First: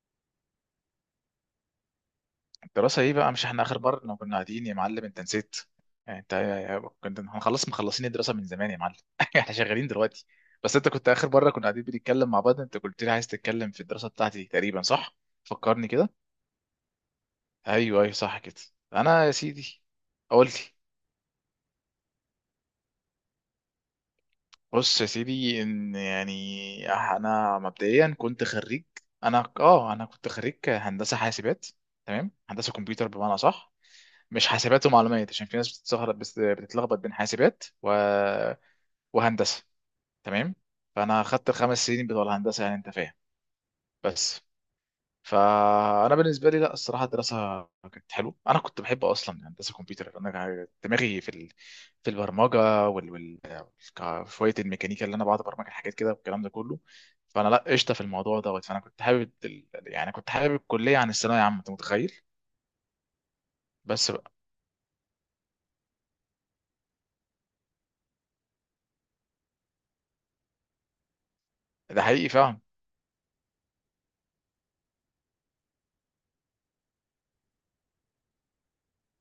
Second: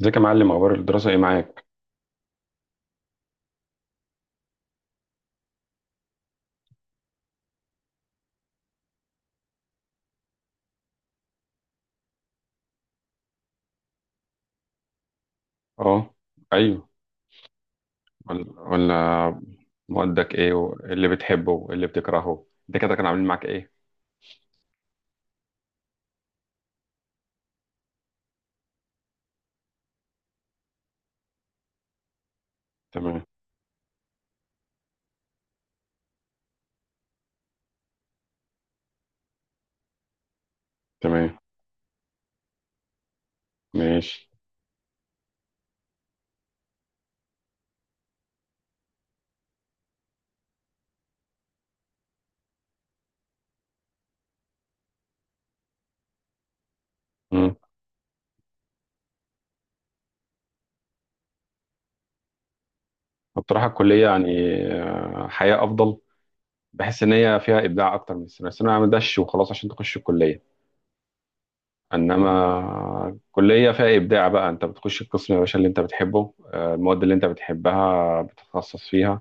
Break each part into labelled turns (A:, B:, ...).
A: ازيك يا معلم اخبار الدراسة ايه معاك؟
B: دراسة ايه بقى؟ مش احنا اخر مرة لما كنا قاعدين يا معلم انت نسيت؟ يعني انت كنت هنخلص مخلصين الدراسة من زمان يا معلم. احنا شغالين دلوقتي. بس انت كنت اخر مرة كنا قاعدين بنتكلم مع بعض انت قلت لي عايز تتكلم في الدراسة بتاعتي تقريبا، صح؟ فكرني كده.
A: اه. ايوه.
B: ايوه ايوه صح
A: ولا،
B: كده. انا يا
A: ولا.
B: سيدي
A: مودك ايه
B: قلت،
A: وايه اللي بتحبه وايه اللي بتكرهه ده كده كانوا عاملين معاك ايه؟
B: بص يا سيدي ان يعني انا مبدئيا كنت خريج. انا كنت خريج هندسة حاسبات. تمام، هندسة كمبيوتر
A: تمام.
B: بمعنى صح، مش حاسبات ومعلومات، عشان في ناس بتتسهر- بس بتتلخبط بين وهندسه. تمام. فانا
A: تمام.
B: خدت الخمس سنين بتوع الهندسه، يعني انت فاهم.
A: ماشي.
B: بس فانا بالنسبه لي، لا الصراحه الدراسه كانت حلوه، انا كنت بحب اصلا هندسه كمبيوتر، انا دماغي في البرمجه وال... وال... ك- شويه الميكانيكا، اللي انا بقعد ابرمج الحاجات كده والكلام ده كله. فانا
A: امم
B: لا قشطه في الموضوع دوت، فانا كنت حابب ال... يعني كنت حابب الكليه عن الثانويه عامه، انت متخيل؟
A: بصراحة الكلية
B: بس بقى.
A: يعني حياة افضل. بحس ان هي فيها ابداع اكتر من الثانوية. الثانوية ما دش وخلاص عشان تخش الكلية.
B: ده حقيقي فعلا.
A: انما الكلية فيها ابداع بقى، انت بتخش القسم يا باشا اللي انت بتحبه، المواد اللي انت بتحبها بتتخصص فيها،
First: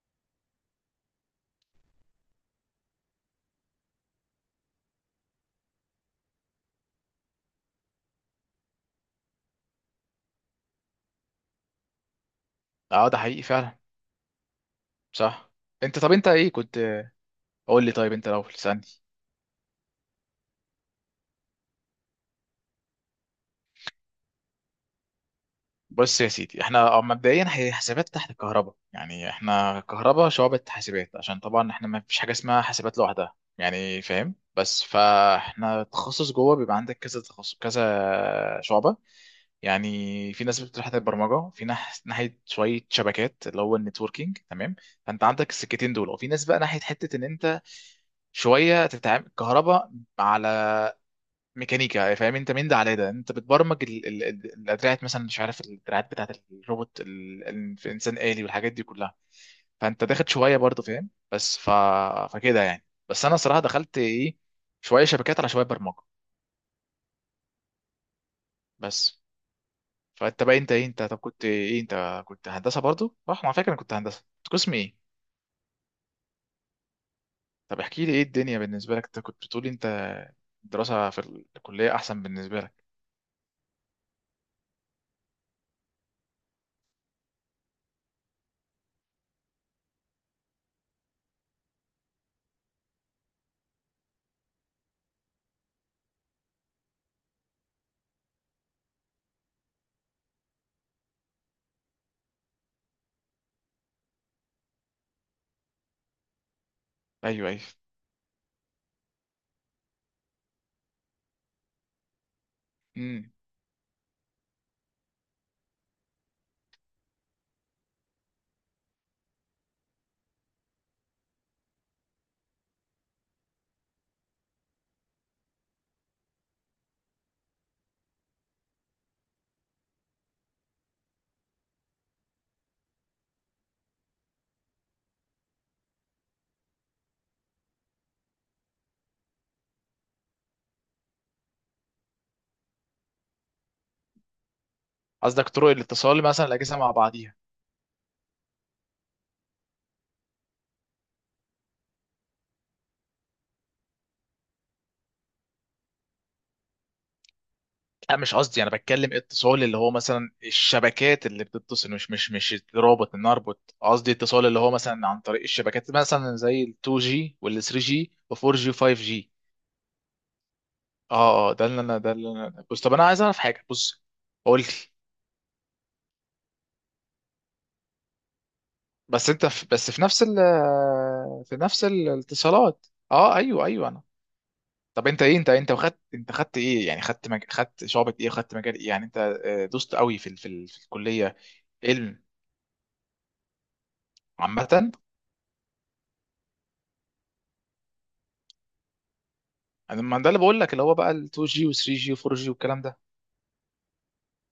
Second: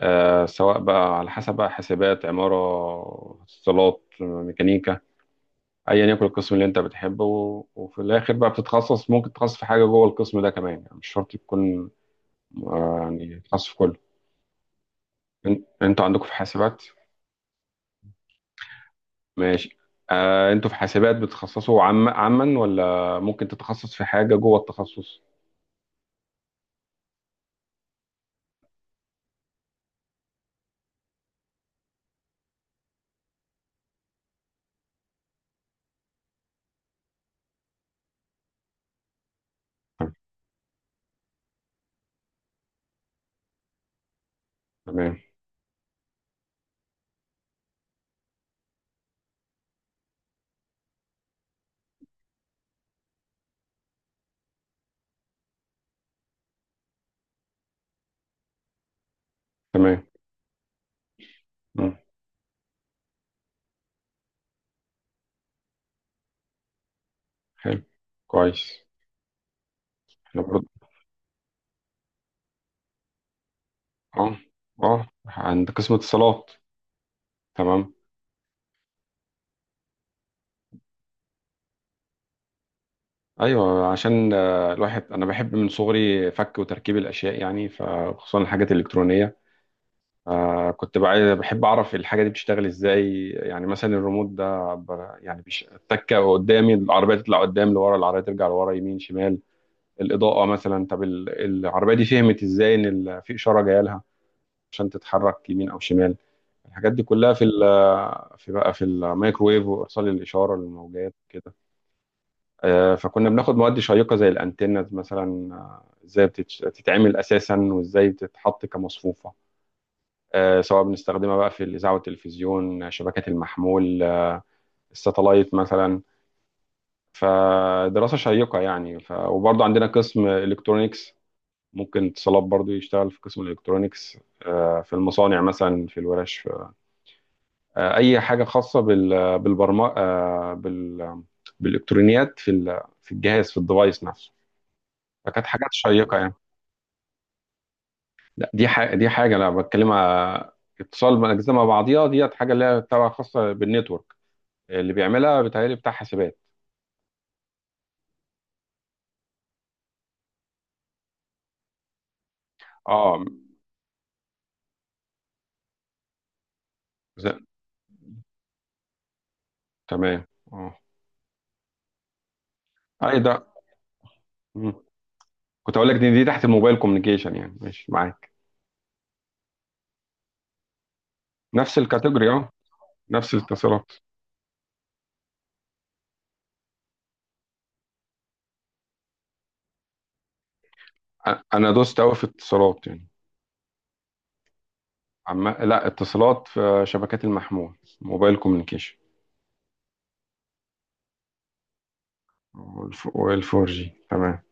A: سواء بقى على حسب بقى حاسبات، عمارة، اتصالات، ميكانيكا، أيا يكن القسم اللي أنت بتحبه، وفي الآخر بقى بتتخصص، ممكن تتخصص في حاجة جوه القسم ده كمان، يعني مش شرط تكون
B: اه ده
A: يعني
B: حقيقي
A: تخصص في
B: فعلا،
A: كله.
B: صح. انت
A: أنتوا
B: طب
A: عندكم
B: انت
A: في
B: ايه كنت؟
A: حاسبات.
B: قول لي طيب، انت لو تسالني.
A: ماشي. أنتوا في حاسبات بتتخصصوا عما، ولا ممكن تتخصص في حاجة جوه التخصص؟
B: بص يا سيدي، احنا اه مبدئيا هي حاسبات تحت كهرباء، يعني احنا كهرباء شعبة حاسبات، عشان طبعا احنا ما فيش حاجه اسمها حاسبات لوحدها، يعني فاهم؟ بس فاحنا تخصص جوه بيبقى عندك كذا تخصص كذا شعبة.
A: طيب،
B: يعني في ناس بتروح ناحية البرمجة، في ناحية شوية شبكات اللي هو النتوركينج، تمام.
A: تمام.
B: فانت عندك السكتين دول، وفي ناس بقى ناحية حتة ان انت شوية تتعامل كهرباء على ميكانيكا، فاهم؟ انت من ده على ده انت بتبرمج الادراعات مثلا، مش عارف، الادراعات بتاعت الانسان آلي والحاجات دي كلها.
A: تمام.
B: فانت داخل شويه برضه، فاهم.
A: مم.
B: فكده يعني. بس انا صراحه دخلت ايه، شويه شبكات على شويه برمجه.
A: حلو. كويس.
B: بس.
A: احنا
B: فانت بقى
A: برضه،
B: انت ايه، انت طب كنت ايه، انت كنت هندسه برضه صح؟ على فكره انا كنت هندسه،
A: اه،
B: كنت قسم ايه؟
A: اه، عند قسم اتصالات.
B: طب
A: تمام.
B: احكي لي ايه الدنيا بالنسبه لك، انت كنت بتقولي انت الدراسه في الكليه احسن بالنسبه لك.
A: ايوه، عشان الواحد انا بحب من صغري فك وتركيب الاشياء يعني، فخصوصا الحاجات الالكترونيه. بحب اعرف الحاجه دي بتشتغل ازاي، يعني مثلا الريموت ده يعني التكه قدامي العربيه تطلع قدام، لورا العربيه ترجع لورا، يمين، شمال، الاضاءه مثلا. طب العربيه دي فهمت ازاي ان في اشاره جايه لها عشان تتحرك يمين او شمال؟ الحاجات دي كلها في
B: ايوه ايوه.
A: ال في بقى في الميكروويف وارسال الاشاره للموجات كده. فكنا
B: امم.
A: بناخد مواد شيقة زي الأنتنز مثلا، ازاي بتتعمل أساسا وازاي بتتحط كمصفوفة، سواء بنستخدمها بقى في الإذاعة والتلفزيون، شبكات المحمول، الساتلايت مثلا. فدراسة شيقة يعني، وبرضه عندنا قسم إلكترونيكس، ممكن اتصالات برضه يشتغل في قسم الإلكترونيكس، في المصانع مثلا، في الورش، أي حاجة خاصة بالبرمجة، بال... بالإلكترونيات في الجهاز، في الديفايس نفسه. فكانت
B: قصدك
A: حاجات
B: طرق
A: شيقة
B: الاتصال
A: يعني.
B: مثلا الاجهزه مع بعضيها؟
A: لا، دي حاجة، دي حاجة أنا بتكلمها، اتصال من أجزاء مع بعضيها. ديت حاجة اللي هي تبع خاصة بالنتورك، اللي بيعملها بيتهيألي بتاع حاسبات.
B: لا مش قصدي، انا بتكلم اتصال اللي هو مثلا الشبكات اللي بتتصل، مش رابط
A: اه.
B: ان اربط، قصدي اتصال اللي هو مثلا عن طريق الشبكات، مثلا زي ال
A: ز-
B: 2G وال 3G و 4G و 5G.
A: تمام. اه.
B: اه, ده اللي انا بص، طب انا
A: أي
B: عايز اعرف
A: ده.
B: حاجه، بص قول لي.
A: مم. كنت أقول لك دي, تحت الموبايل كوميونيكيشن، يعني ماشي معاك.
B: بس انت في بس في نفس ال، في
A: نفس
B: نفس
A: الكاتيجوري، اه،
B: الاتصالات.
A: نفس
B: اه ايوه ايوه
A: الاتصالات.
B: انا. طب انت ايه، انت انت خدت، انت خدت ايه يعني، خدت خدت شعبة ايه، خدت مجال ايه يعني انت؟ آه، دوست قوي في في الكليه.
A: أنا دوست أوي
B: علم
A: في اتصالات يعني،
B: عامه.
A: لا اتصالات في شبكات المحمول، موبايل كوميونيكيشن.
B: انا ما ده اللي بقول لك، اللي هو بقى ال 2G و 3G و 4G والكلام ده.
A: والفور جي. تمام.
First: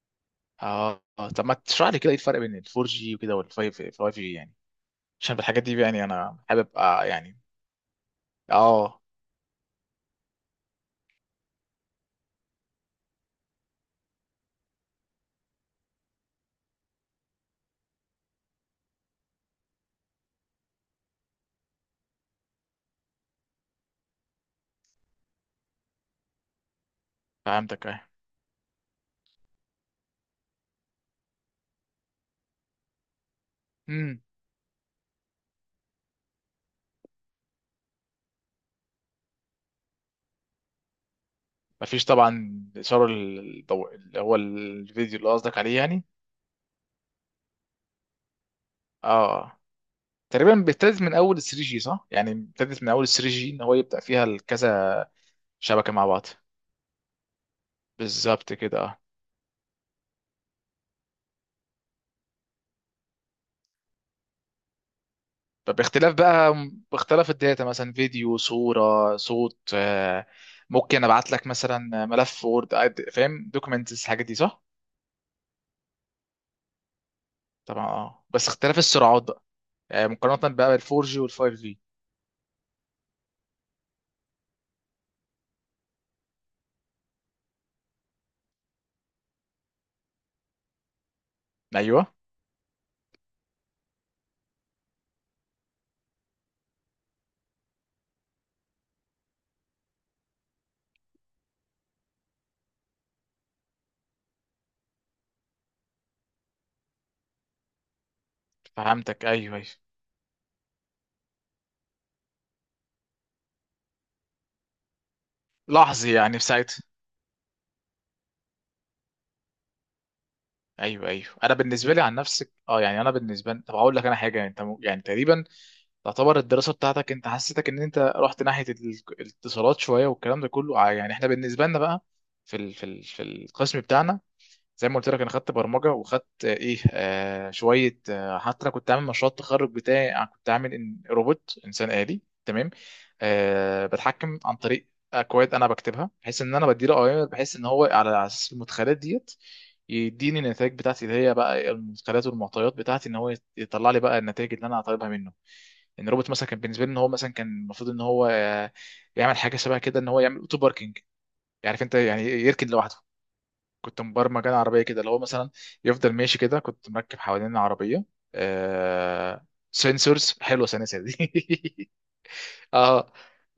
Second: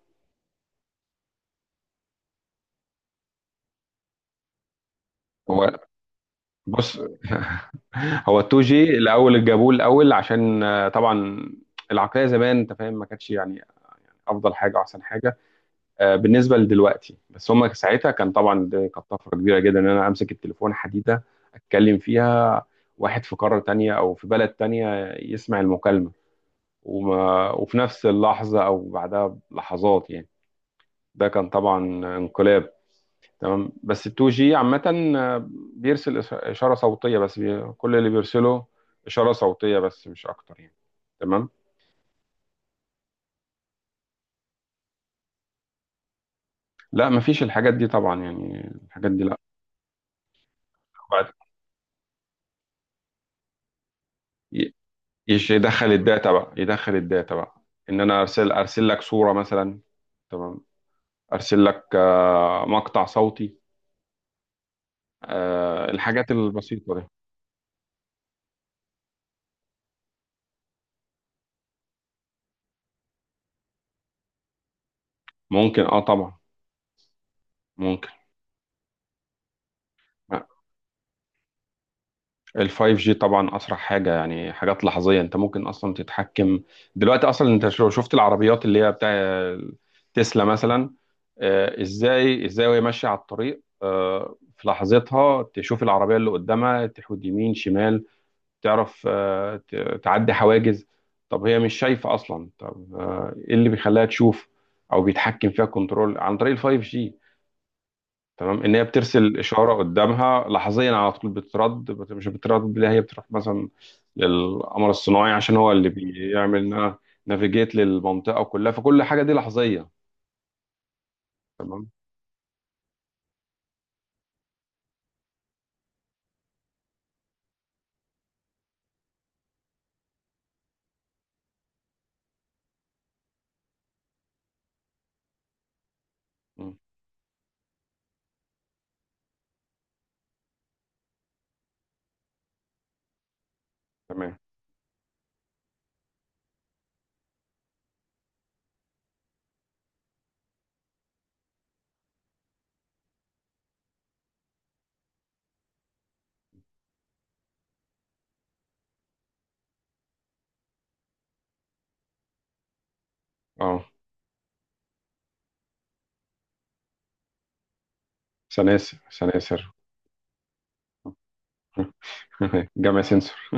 B: اه آه، طب ما تشرح لي كده ايه الفرق بين ال 4G وكده وال 5G يعني، عشان بالحاجات دي يعني انا حابب
A: بص،
B: آه يعني.
A: هو 2G
B: اه
A: الاول اللي جابوه الاول، عشان طبعا العقليه زمان انت فاهم، ما كانتش يعني افضل حاجه واحسن حاجه بالنسبه لدلوقتي، بس هم ساعتها كان طبعا دي كانت طفره كبيره جدا ان انا امسك التليفون حديده اتكلم فيها، واحد في قاره تانية او في بلد تانية يسمع المكالمه، وما، وفي
B: فهمتك اه.
A: نفس اللحظه او بعدها بلحظات يعني. ده كان طبعا انقلاب. تمام. بس ال
B: امم.
A: 2 جي عامة بيرسل إشارة صوتية بس، كل اللي بيرسله إشارة صوتية بس، مش أكتر يعني. تمام.
B: مفيش طبعا اشاره الضوء اللي هو الفيديو اللي قصدك عليه يعني.
A: لا، مفيش الحاجات دي طبعا، يعني الحاجات دي لا.
B: اه تقريبا بيبتدئ من
A: بعد
B: اول 3G صح، يعني بيبتدئ من اول 3G ان هو يبدأ فيها
A: ي-
B: كذا
A: يدخل
B: شبكة مع بعض.
A: الداتا بقى، يدخل الداتا بقى، إن أنا أرسل
B: بالظبط كده
A: أرسل
B: اه.
A: لك صورة مثلا. تمام. أرسل لك مقطع صوتي،
B: طب باختلاف
A: الحاجات
B: بقى،
A: البسيطة دي.
B: باختلاف الداتا مثلا، فيديو، صورة، صوت، آه، ممكن ابعت لك مثلا ملف وورد، فاهم، دوكيومنتس الحاجات دي، صح؟
A: ممكن، أه، طبعا
B: طبعا اه
A: ممكن.
B: آه. بس اختلاف السرعات بقى، آه، مقارنة بقى بالفور جي والفايف جي.
A: الفايف جي طبعا اسرع حاجه يعني، حاجات لحظيه، انت ممكن اصلا تتحكم. دلوقتي اصلا انت لو شفت العربيات اللي هي بتاع تسلا مثلا،
B: ايوه
A: ازاي، ازاي وهي ماشيه على الطريق في لحظتها تشوف العربيه اللي قدامها تحود يمين شمال، تعرف، تعدي حواجز. طب هي مش شايفه اصلا، طب ايه اللي بيخليها تشوف او بيتحكم فيها كنترول؟ عن طريق الفايف جي. تمام، ان هي
B: فهمتك.
A: بترسل
B: ايوه ايوه.
A: اشاره قدامها لحظيا على طول، مش بترد، لا هي بتروح مثلا للقمر الصناعي عشان هو اللي
B: لحظي يعني في
A: بيعمل
B: ساعتها.
A: نافيجيت للمنطقه كلها، فكل حاجه دي لحظيه.
B: ايوه ايوه. انا
A: تمام.
B: بالنسبه لي عن نفسك اه يعني، انا بالنسبه لي، طب اقول لك انا حاجه، يعني تقريبا تعتبر الدراسه بتاعتك انت، حسيتك ان انت رحت الاتصالات شويه والكلام ده كله. آه، يعني احنا بالنسبه لنا بقى في القسم بتاعنا، زي ما قلت لك انا خدت برمجه، وخدت آه،
A: مم.
B: ايه آه شويه آه، حتى انا كنت عامل مشروع التخرج بتاعي، أنا كنت عامل إن روبوت انسان آلي، تمام، آه
A: تمام.
B: بتحكم عن طريق اكواد انا بكتبها، بحيث ان انا بديله اوامر، بحيث ان هو على اساس المدخلات ديت يديني النتائج بتاعتي، اللي هي بقى المدخلات والمعطيات بتاعتي ان هو يطلع لي بقى النتائج اللي انا طالبها منه. ان الروبوت مثلا كان بالنسبه لي ان هو مثلا كان المفروض ان هو آه، يعمل حاجه شبه كده، ان هو يعمل اوتو باركينج، عارف انت؟ يعني يركن لوحده.
A: اه.
B: كنت مبرمج انا عربيه كده اللي هو مثلا يفضل ماشي كده، كنت مركب حوالين العربيه
A: سلاسل،
B: آه...
A: سلاسل.
B: سنسورز، حلوه سنسة دي.
A: جمع
B: اه،
A: سنسور.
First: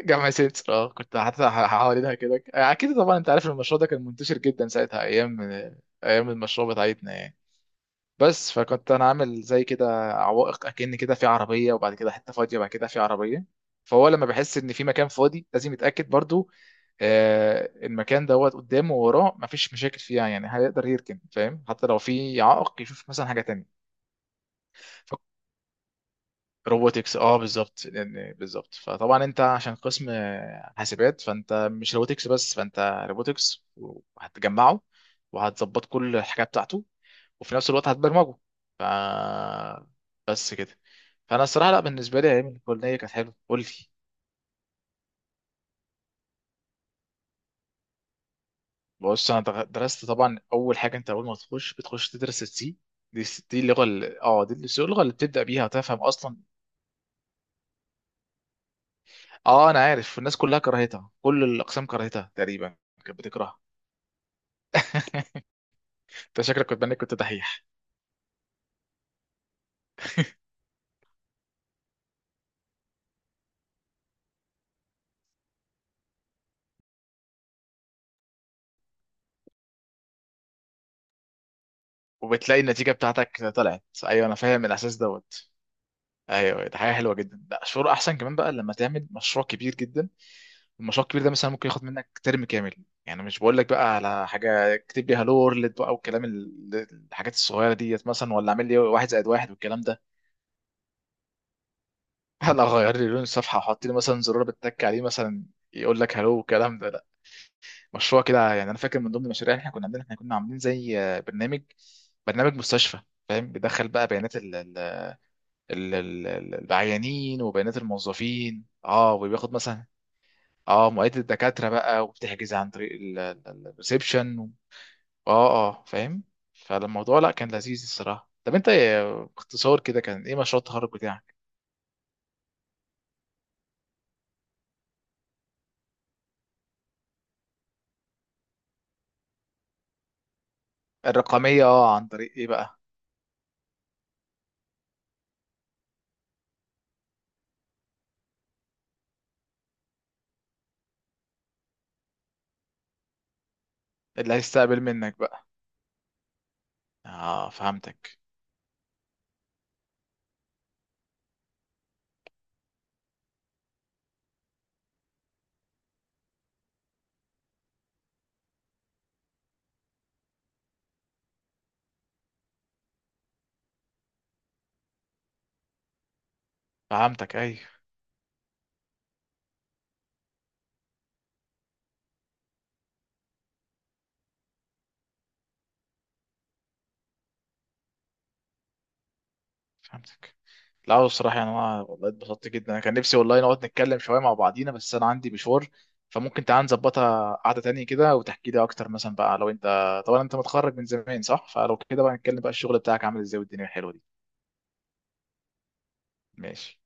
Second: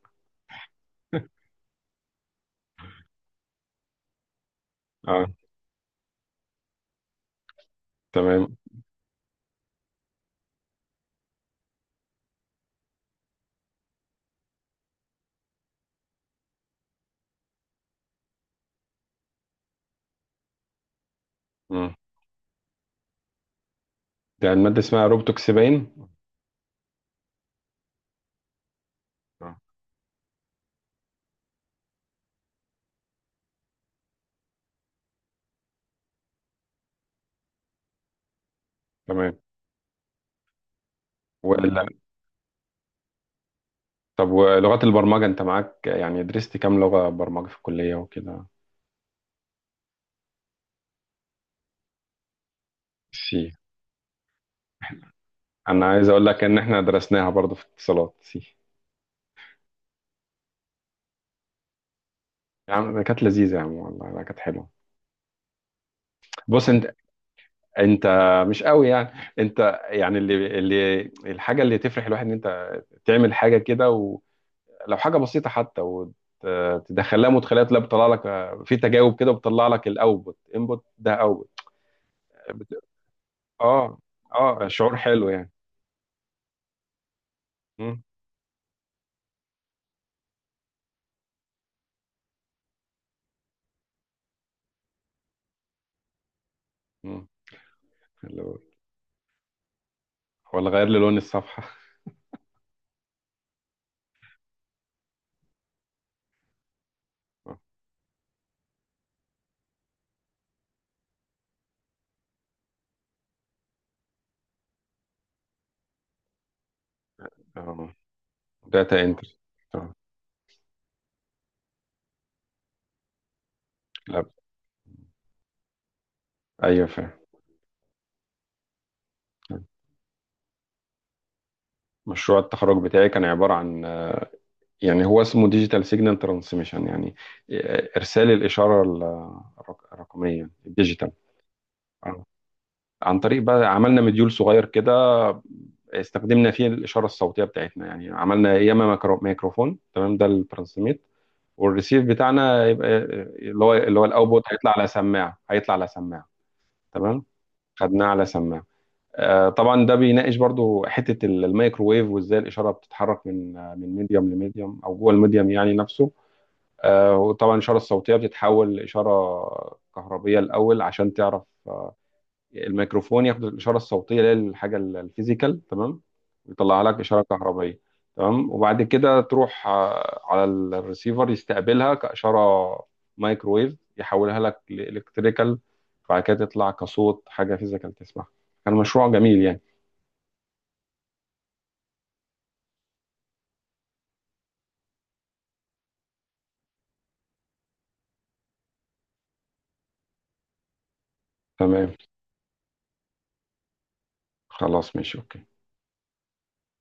B: جمع سنسور اه، كنت حوالينها كده، اكيد طبعا انت عارف المشروع ده كان منتشر جدا ساعتها،
A: اه.
B: ايام آه، ايام المشروع بتاعتنا يعني. بس
A: تمام.
B: فكنت انا عامل زي كده عوائق، اكن كده في عربيه وبعد كده حته فاضيه، بعد كده في عربيه، فهو لما بحس ان في مكان فاضي لازم يتاكد برضو آه المكان دوت قدامه ووراه مفيش مشاكل فيها، يعني هيقدر يركن، فاهم؟ حتى
A: مم.
B: لو في عائق يشوف مثلا حاجه تانية.
A: ده الماده اسمها
B: ف-
A: روبتوكس باين.
B: روبوتكس اه، بالظبط يعني بالظبط، فطبعا انت
A: آه.
B: عشان قسم آه، حاسبات، فانت مش روبوتكس بس، فانت روبوتكس وهتجمعه، وهتظبط كل الحاجه بتاعته، وفي نفس الوقت هتبرمجه. ف
A: تمام.
B: بس كده. فانا الصراحه لا
A: ولا.
B: بالنسبه لي ايام الكليه كانت حلوه. قول لي،
A: طب ولغات البرمجه انت معاك؟ يعني درست كام لغه برمجه في الكليه وكده؟
B: بص انا درست طبعا، اول حاجه انت اول ما تخش بتخش تدرس السي دي،
A: سي.
B: دي اللغه ال- اه دي اللغه اللي بتبدا بيها
A: انا
B: وتفهم
A: عايز اقول
B: اصلا.
A: لك ان احنا درسناها برضو في اتصالات، سي.
B: اه انا عارف، الناس كلها كرهتها، كل الاقسام كرهتها
A: يا
B: تقريبا،
A: عم
B: كانت
A: كانت لذيذه،
B: بتكرهها.
A: يا عم والله لا كانت حلوه.
B: انت شكلك
A: بص
B: كنت
A: انت
B: بانك كنت دحيح.
A: انت مش قوي يعني، انت يعني اللي الحاجه اللي تفرح الواحد ان انت تعمل حاجه كده، ولو حاجه بسيطه حتى، وتدخلها مدخلات لا بتطلع لك في تجاوب كده، بتطلع لك الاوتبوت، انبوت ده اوتبوت.
B: وبتلاقي
A: بت-
B: النتيجه بتاعتك طلعت،
A: اه،
B: ايوه انا فاهم
A: اه،
B: الاحساس
A: شعور حلو
B: دوت.
A: يعني.
B: ايوه ده حاجه حلوه جدا، لا شعور
A: مم.
B: احسن كمان بقى لما تعمل مشروع كبير جدا. المشروع الكبير ده مثلا ممكن ياخد منك ترم كامل، يعني مش بقول لك بقى على حاجه اكتب لي هالو وورلد بقى والكلام
A: مم.
B: الحاجات الصغيره ديت مثلا، ولا
A: حلو.
B: اعمل لي واحد زائد واحد والكلام ده.
A: ولا غير لي لون الصفحه.
B: ولا غير لي لون الصفحه، وحط لي مثلا زرار بتك عليه مثلا يقول لك هالو والكلام ده، لا مشروع كده يعني. انا فاكر من ضمن المشاريع اللي احنا كنا عاملينها، احنا كنا عاملين زي آه، برنامج مستشفى، فاهم؟ بيدخل بقى بيانات العيانين وبيانات
A: اه.
B: الموظفين
A: داتا
B: اه،
A: انتر.
B: وبياخد مثلا
A: اه.
B: اه مواعيد الدكاتره بقى، وبتحجز عن طريق
A: لا.
B: الريسبشن. اه اه فاهم.
A: ايوه فاهم.
B: فالموضوع لا كان لذيذ الصراحه. طب انت باختصار كده كان ايه مشروع التخرج بتاعك؟
A: مشروع التخرج بتاعي كان عبارة عن، يعني هو اسمه ديجيتال سيجنال ترانسميشن، يعني إرسال الإشارة الرقمية، الديجيتال.
B: الرقميه اه، عن
A: آه.
B: طريق ايه بقى؟
A: عن طريق بقى عملنا مديول صغير كده، استخدمنا فيه الإشارة الصوتية بتاعتنا، يعني عملنا ياما ميكروفون، تمام، ده الترانسميت، والريسيف بتاعنا يبقى اللي هو
B: اللي
A: الأوتبوت هيطلع
B: هيستقبل
A: على
B: منك
A: سماعة
B: بقى.
A: هيطلع على سماعة تمام،
B: اه
A: خدناه
B: فهمتك.
A: على سماعة. طبعا ده بيناقش برضو حته الميكروويف، وازاي الاشاره بتتحرك من من ميديوم لميديوم او جوه الميديوم يعني نفسه. وطبعا الاشاره الصوتيه بتتحول لاشاره كهربيه الاول، عشان تعرف الميكروفون ياخد الاشاره الصوتيه اللي هي الحاجه الفيزيكال، تمام، ويطلع لك اشاره
B: فهمتك ايوه.
A: كهربيه. تمام، وبعد كده تروح على الريسيفر يستقبلها كاشاره مايكروويف، يحولها لك لالكتريكال، وبعد كده تطلع كصوت، حاجه فيزيكال تسمعها. كان مشروع جميل يعني.
B: فهمتك. لا هو الصراحه يعني انا والله اتبسطت جدا، انا كان نفسي والله نقعد نتكلم شويه مع بعضينا، بس انا عندي مشوار. فممكن تعال نظبطها قعده تانية كده وتحكي لي اكتر مثلا بقى لو انت، طبعا انت متخرج من زمان صح؟ فلو
A: تمام،
B: كده بقى نتكلم بقى الشغل بتاعك عامل ازاي والدنيا الحلوه دي.
A: خلاص ماشي، اوكي.
B: ماشي.